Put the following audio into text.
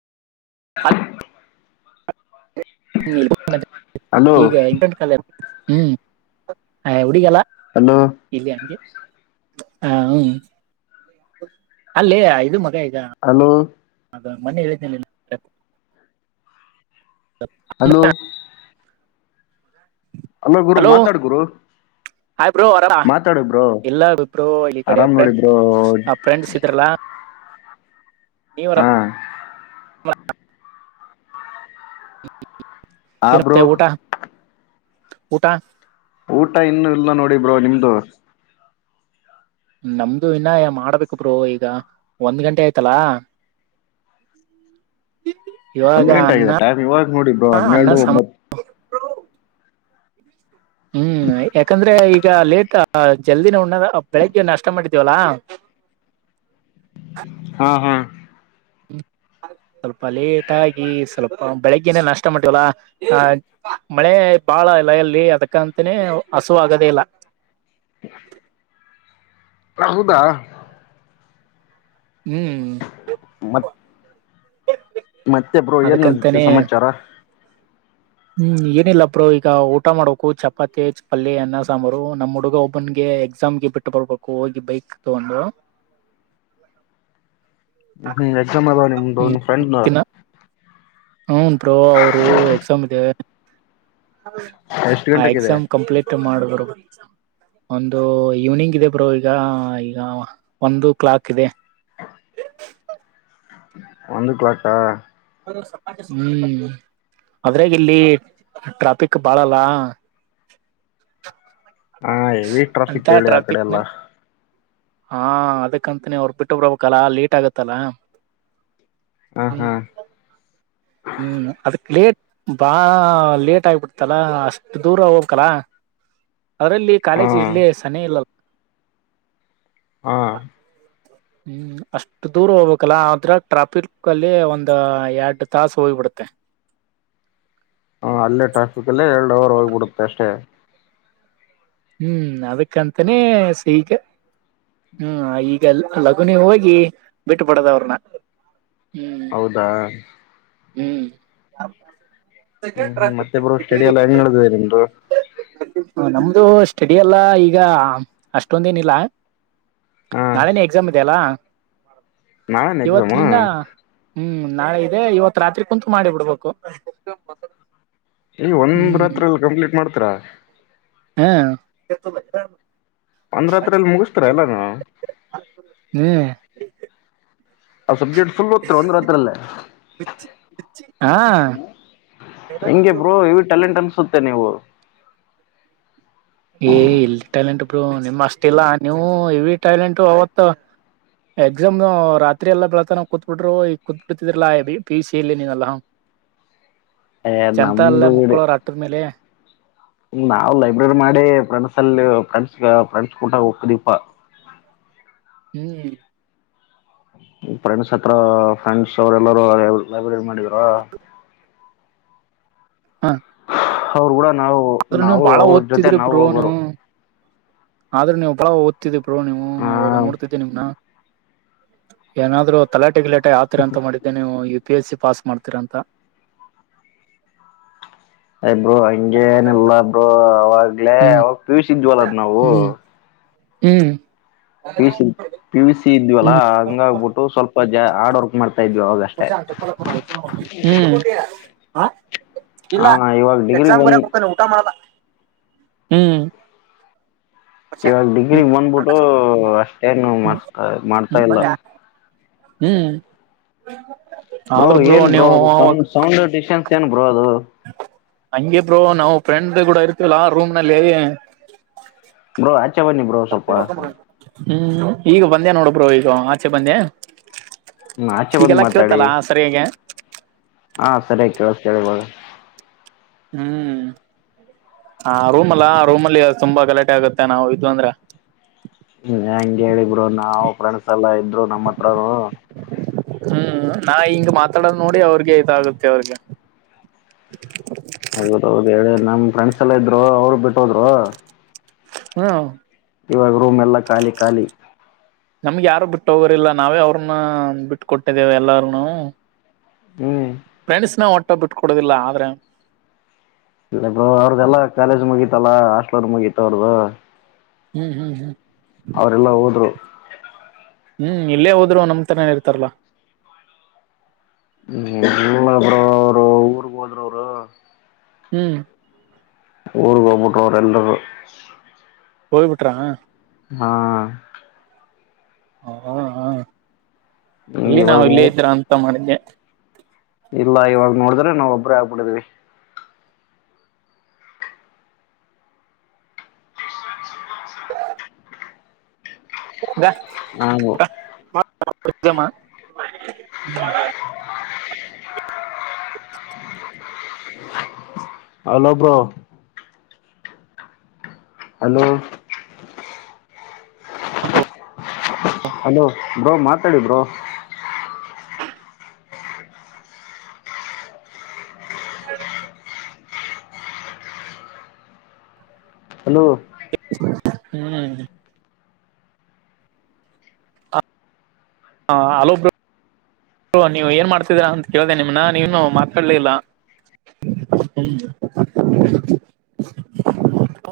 [inaudible] Hello ಈಗ ಇಂಟಂ ಕಾಲ ಹ್ಮ್ ಹ ಹುಡಿಗಲ್ಲ ಹಲೋ ಇಲ್ಲಿ ಹಂಗೆ ಹ ಹ್ಮ್ ಅಲ್ಲೇ ಇದು ಮಗ ಆ ಅನು ಮನೆ ಹೇಳಿದ್ದೇನೆ ಹಲೋ ಹ ಅಲ್ಲ ಗುರು ಮಾತಾಡ್ ಗುರು ಆಬ್ರ ಮಾತಾಡ ಬ್ರೋ ಇಲ್ಲ ಬಿಬ್ರ ಈ ಆರಾಮ್ ಕಡೆ ್ರಂಡ್ ಫ್ರೆಂಡ್ಸ್ ಇದ್ರಲ್ಲ ಹ ನೀವರ ಆ ಏನ ಬ್ರೋ ಊಟ ಊಟ ಊಟ ಇನ್ನುೂ ಇಲ್ ನೋಡಿ ಬ್ರೋ ನಿಮ್ದು ನಮ್ದು ಇನ್ನ ಮಾಡ್ಬೇಕಬ್ರು ಈಗ ಒಂದ್ ಗಂಟೆ ಆಯ್ತಲ್ಲ ಇವಾಗ ಒಂದ್ ಗಂಟೆ ಅನ್ನ ಆಗಿದೆ ಟೈಮ್ ಇವಾಗ ನೋಡಿ ಬ್ರೋ ಅನ್ನ ಹನ್ನೆರಡು ಸಾಂಬಾರ್ ಒಂಬತ್ತು ಹ್ಮ್ ಹ ಯಾಕಂದ್ರೆ ಈಗ ಲೇಟ್ ಜಲ್ದಿನ ಉಣ್ಣದ ಬೆಳಿಗ್ಗೆ ನಷ್ಟ ಮಾಡಿದೀವಲ್ಲಾ ಹಾ ಹಾ ಹ್ಮ ಸ್ವಲ್ಪ ಲೇಟ್ ಆಗಿ ಸ್ವಲ್ಪ ಬೆಳಗ್ಗೆನೆೇ ನಷ್ಟ ಮಾಡವಲ್ಲ ಮಳೆ ಬಾಳ ಇಲ್ಲ ಎಲ್ಲಿ ಅದಕ್ಕ ಅಂತನೇ ಹಸು ಆಗದೇ ಇಲ್ಲ [unintelligible] ಪ್ರಹುದಾ ಹ್ಮ್ ಮತ್ತೆಬ್ರು ಏನ್ ನಡತತಿ ಅದಕ್ಕಂತಾನೇ ಸಮಾಚಾರ ಹ್ಮ್ ಏನಿಲ್ಲಪ್ರರು ಈಗ ಊಟ ಮಾಡಕು ಚಪಾತಿ ಪಲ್ಯ ಅನ್ನ ಸಾಂಬಾರು ನಮ್ ಹುಡುಗ ಒಬ್ಬನ್ ಗೆ ಎಕ್ಸಾಮ್ ಗೆ ಬಿಟ್ಟು ಬರ್ಬೇಕು ಹೋಗಿ ಬೈಕ್ ತಗೊಂಡು ಹ್ಮ್ ಎಾಮ ಆದದ ಫ್ರೆಂಡ್ ದಿನ ಹನ್ ಬೋ ಅವರು ಎಕ್ಸಾಮ್ ಇದೇ ಎಷ್ಟ್ ಆ ಗಂಟೆಗಿದೆ ಎಕ್ಸಾಮ್ ಕಂಪ್ಲೀಟ್ ಮಾಡರು ಒಂದು ಈವ್ನಿಂಗ್ ಇದೆ ಬ್ರೋ ಈಗ ಈಗ ಒಂದು ಕ್ಲಾಕ್ ಇದೆ ಒಂದು ಕ್ಲಾಕ್ಕಾ ಹ್ಮ್ ಅದ್ರಾಗ ಇಲ್ಲಿ ಟ್ರಾಫಿಕ್ ಬಾಳಲ್ಲ ಹಾ ಎವಿ ಅಂತ ಟ್ರಾಫಿಕ್ ಹೇಳಿ ಆ ಕಡೆ ಟ್ರಾಫಿಕ್ ಎಲ್ಲ ನಲ್ಲಿ ಹಾ ಅದಕ್ಕಂತನಿ ಅವ್ರ ಬಿಟ್ಟು ಬ್ರಬಕ್ಲ್ಲ ಲೇಟ್ ಆಗತ್ತಲ್ಲ ಹ್ಮ ಹ್ಮ ಹ್ಮ್ ಅದಕ್ ಲೇಟ್ ಬಾ ಲೇಟ್ ಆಗ್ಬಿಡ್ತಲ್ಲ ಅಷ್ಟ ದೂರ ಹೋಗ್ಕಲಾ [unintelligible] ಅವರಲ್ಲಿ ಹಾ ಕಾಲೇಜ್ ಇರ್ಲಿ ಸನ ಇಲ್ಲಲ್ಲ ಹಾ ಪಾಲೆಲ್ಲ ಹ್ಮ್ ಅಷ್ಟ್ ದೂರ ಹೋಗ್ಬೇಕಲ್ಲ ಆದ್ರ ಟ್ರಾಫಿಕ್ ಅಲ್ಲಿ ಒಂದ ಎರಡು ತಾಾಸು ಹೋಗಿ್ಪಡುತ್ತೆ ಹ ಅಲ್ಲೇ ಟ್ರಾಫಿಕ್ ಅಲ್ಲೇ ಎರಡು ಅವರ್ ಹೋಗ್ಬಿಡುತ್ತೆ ಅಷ್ಟೇ ಹ್ಮ್ ಅದಕ್ಕಂತಾನೇ ಸೈಕ್ ಹ್ಮ್ ಈಗ ಲಗುನಿ ಹೋಗಿ ಬಿಟ್ಟುಬಡದವ್ರನ್ನ ಹೌದಾ ಹ್ಮ್ ಹ್ಮ್ ಹು ಮತ್ತೆ ಬ್ರೋ ಸ್ಟಡಿ ಎಲ್ಲ ಹೆಂಗ ನಡದಿದೆ ಬ್ರೋ ನಮ್ದು ಸ್ಟಡಿ ಎಲ್ಲ ಈಗ ಅಷ್ಟೊಂದ ಏನಿಲ್ಲ ಹಾ ನಾಳೇನೆ ಎಕ್ಸಾಮ್ ಇದೆ ಅಲ್ಲ. ನಾಳೆನ ಎಕ್ಸಾಮು ಇವತ್ಲಿಂದ ಹ್ಮ್ ನಾಳೆ ಇದೆ ಇವತ್ ರಾತ್ರಿ ಕುಂತು ಮಾಡಿ ಬಿಡಬಕ ಈ ಒಂದ ರಾತ್ರಿ ಅಲ್ಲಿ ಕಂಪ್ಲೀಟ ಮಾಡ್ತೀರಾ ಹಾ ಒಂದ ರಾತ್ರಿಲಿ ಮುಗಸ್ತಿರ ಎಲ್ಲಾನಾ ಹ್ಮ್ ಸಬ್ಜೆಕ್ಟ್ ಫುಲ್ ಓದತೆ ಒಂದ್ ರಾತ್ರಲ್ಲೇ ಹಾ ಹೆಂಗೆ ಬ್ರೋ ಇ ಟ್ಯಾಲೆಂಟ್ ಅನ್ಸು ನೀವು ಏ ಎಲ್ಲಿ ಟ್ಯಾಲೆಂಟ್ಬ್ ಬ್ರೋ ನಿಮ್ಮ್ ಅಷ್ಟ ಇಲ್ಲ ನೀವು ಹೆವಿ ಟ್ಯಾಲೆಂಟ ಅವತ್ ಎಕ್ಸಾಮ್ ರಾತ್ರಿ ಎಲ್ಲ ಬೆಳತಾನ ಕೂತ್ಬಿಟ್ರು ಈಗ ಕೂತ್ಬ ಬಿಡ್ತಿದ್ರಲ್ಲಾ ಪಿ ಯು ಸಿ ಇಲ್ಲಿ ನೀನಲ್ಲ ಹ ಹೇ ಅದ ನಮ್ಮೀಡು ಮಕ್ಕಳು ರಾಟ್ರ ಮೇಲೆ ಹ ನಾವ್ ಲೈಬ್ರರಿ ಮಾಡಿ ಫ್ರೆಂಡ್ಸ್ ಅಲ್ಲಿ ಫ್ರೆಂಡ್ಸ್ ಫ್ರಂಡ್ಸ್ ಕುಟಾಗ ಹೋಕ್ಕೆದಿಪ್ಪ ಹ್ಮ ಹ್ಮ್ ಫ್ರೆಂಡ್ಸ್ ಹತ್ರ ಫ್ರೆಂಡ್ಸ್ ಅವ್ರ ಎಲ್ಲಾರ ಲೈಬ್ರರಿ ಮಾಡಿದರ ಹ ಅವ್ರು ಕೂಡ ನಾವು ಆದ್ರೂ ನೀವು ನಾವು ಬಾಳ ಅವ್ರ ಜೊತೆ ಓದ್ತದ್ರಿ ನಾವು ಬ್ರೋನು ಹೋಗೋರು ಆದ್ರೆ ನೀವು ಬಾಳ ಓದ್ತಿದ್ದಿರಿ ಬ್ರೋ ನೀವು ಅವಾಗ ಹ ನೋಡ್ತಿದ್ದೆ ನಿಮ್ನ ಏನಾದ್ರರು ತಲಾಟೆ ಗಿಲಾಟೆ ಆತರ ಅಂತ ಮಾಡಿದ್ದೆ ನೀವು ಪಿ ಎಚ್ ಸಿ ಪಾಸ್ ಮಾಡ್ತೀರಂತ ಹೈ ಬ್ರೋ ಹೈ ಹಂಗೇನಲ್ಲ ಬ್ರೋ ಅವಾಗ್ಲೇ ಹ್ಮ್ ಅವಾಗ ಪಿಯುಷಿ ಇದವಲ್ಲ ನಾವು ಹ್ಮ್ ಹ್ಮ್ P C P U C ಹ್ಮ್ ಇದ್ವಲ್ಲಾ ಹಂಗಾಗಬಿಟ್ಟು ಸ್ವಲ್ಪ ಜ ಹಾರ್ಡ್ ವರ್ಕ್ ಮಾಡ್ತಾ ಇದ್ವಿ. ಅವಾಗ ಹ ಅಷ್ಟೇ ಶಂತ ಕಲಕ ಹ [unintelligible] ಇಲ್ಲ ಹಾ ಇವಾಗ ಡಿಗ್ರಿ ಎಕ್ಸಾಮ್ ಬಂದ್ ಬರೆಕ್ ಹೊಕ್ಕನ್ ಊಟ ಮಾಡಲ್ಲ ಹ್ಮ್ ಇವಾಗ ಹ್ಮ್ ಡಿಗ್ರಿಗ್ ಬಂದ್ಬಿಟ್ಟು ಅಷ್ಟೇನು ಹ್ಮ್ ಮಾಡಸ್ತ ಮಾಡ್ತಾ ಹ್ಮ್ ಇಲ್ಲ ಹ್ಮ್ ಬ್ರೋ ಆದ್ರ ಏನ್ ಬ್ರೋ ನೀವು ಅದು ಅವಾಗ ಸೌಂಡ್ ಸೌಂಡ್ ಡಿಸ್ಟೆನ್ಸ್ ಏನ್ ಬ್ರೋ ಅದು ಹಂಗೆ ಬ್ರೋ ನಾವು ಫ್ರೆಂಡ್ ಕೂಡ ಇರ್ತಿವಲ್ಲ ರೂಮ್ ನಲ್ಲಿ ಬ್ರೋ ಆಚೆ ಬನ್ನಿ ಬ್ರೋ ಸ್ವಲ್ಪ ಹ್ಮ್ ಈಗ ಬಂದ್ಯಾ ನೋಡ ಬ್ರೋ ಈಗ ಆಚೆ ಬಂದೆ. ಆಚೆ ಬಂದ್ ಈಗೆಲ್ಲಾ ಮಾತಾಡಿ ಕೇಳ್ತಲ್ಲ ಸರಿಯಾಗಿ ಹಾ ಸರಿಯಾಗಿ ಕೇಳಸ ಕೇಳ್ ಈವಾಗ್ ಹ್ಮ್ ಹಾ ರೂಮ್ ಅಲ್ಲಾ ರೂಮಲ್ಲಿ ತುಂಬಾ ಗಲಾಟೆ ಆಗತ್ತೆ ನಾವು ಇದವ ಅಂದ್ರೆ ಹ್ಮ್ ಹೆಂಗ ಹೇಳಿ ಬ್ರೋ ನಾವು ಫ್ರೆಂಡ್ಸ್ ಎಲ್ಲಾ ಇದ್ರು ನಮ್ಮ ಹತ್ರ ಹ್ಮ್ ನಾ ಹಿಂಗ ಮಾತಾಡೋದು ನೋಡಿ ಅವ್ರಿಗೆ ಇದಾಗುತ್ತೆ ಅವ್ರಗ ಹೌದೌಹೌದು ಹೇಳಿ ನಮ ಫ್ರೆಂಡ್ಸ್ ಎಲ್ಲ ಇದ್ರು ಅವರು ಬಿಟ್ಟ ಹೋದ್ರು ಹ್ಮ ಇವಾಗ ರೂಮ್ ಎಲ್ಲಾ ಖಾಲಿ ಖಾಲಿ ನಮ್ಗೆ ಯಾರು ಬಿಟ್ಟ ಹೋಗರಿಲ್ಲ ನಾವೇ ಅವ್ರನ್ನ ಬಿಟ್ಟ ಕೊಟ್ಟಿದ್ದೇವೆ ಎಲ್ಲಾರನು ಹ್ಮ್ ಫ್ರೆಂಡ್ಸ್ ನ ಒಟ್ಟ ಬಿಟ್ ಕೊಡೋದಿಲ್ಲ ಆದ್ರೆ ಇಲ್ಲ ಬ್ರೋ ಅವ್ರ್ದಲ್ಲಾ ಕಾಲೇಜ್ ಮುಗೀತಲ್ಲಾ ಹಾಸ್ಟ್ಲಲ ಲೋರ್ ಮುಗೀತ ಅವ್ರದ್ದು ಹ್ಮ್ ಹ್ಮ್ ಹ್ಮ್ ಹೋದ್ರು ಹ್ಮ್ ಇಲ್ಲೇ ಹೋದ್ರು ನಮತನೇನ ಇರ್ತಾರಲ್ಲ ಹ್ಮರು ಅವರು ಊರ್ಗ್ ಹೋದರು ಅವರು ಹ್ಮ್ ಊರು ಕ ಹೋಗ್ಬಿಟ್ಟ ಎಲ್ಲಗೂ ಹಯ್ ಬಿಟ್ರ ಹಾ ಹ ಹ ಹ ಎಲ್ಲಿ ನಾವ ಇವಾಗ ಇಲ್ಲ ನೋ ಇದ್ರ ಅಂತ ಮಾಡಿದ್ದೆ ಇಲ್ಲ ಇವಾಗ ನೋಡಿದ್ರೆ ನಾವವು ಒಬ್ಬ್ರೇ ಆಗ್ಬಿಟ್ಟಿದಿವವಿ ದಾ ನಾವು [inaudible] ಹಲೋಬೋ ಅಲೋ ಹಸ [inaudible] ಹಲೋ ಬ್ರೋ ಮಾತಾಡಿ ಬ್ರೋ [inaudible] ಹಲೋ ಹ್ಮ್ [inaudible] ಹಾಂ ಅಲೋ [inaudible] ಹ ನೀವ್ ಏನ್ ಮಾಡ್ತಿದ್ದೀರಾ ಅಂತ ಕೇಳ್ದ ನಿಮನ್ನ ನೀವನು ಮಾತಾಡ್ಲಿಲ್ಲ ಹ್ಮ [inaudible]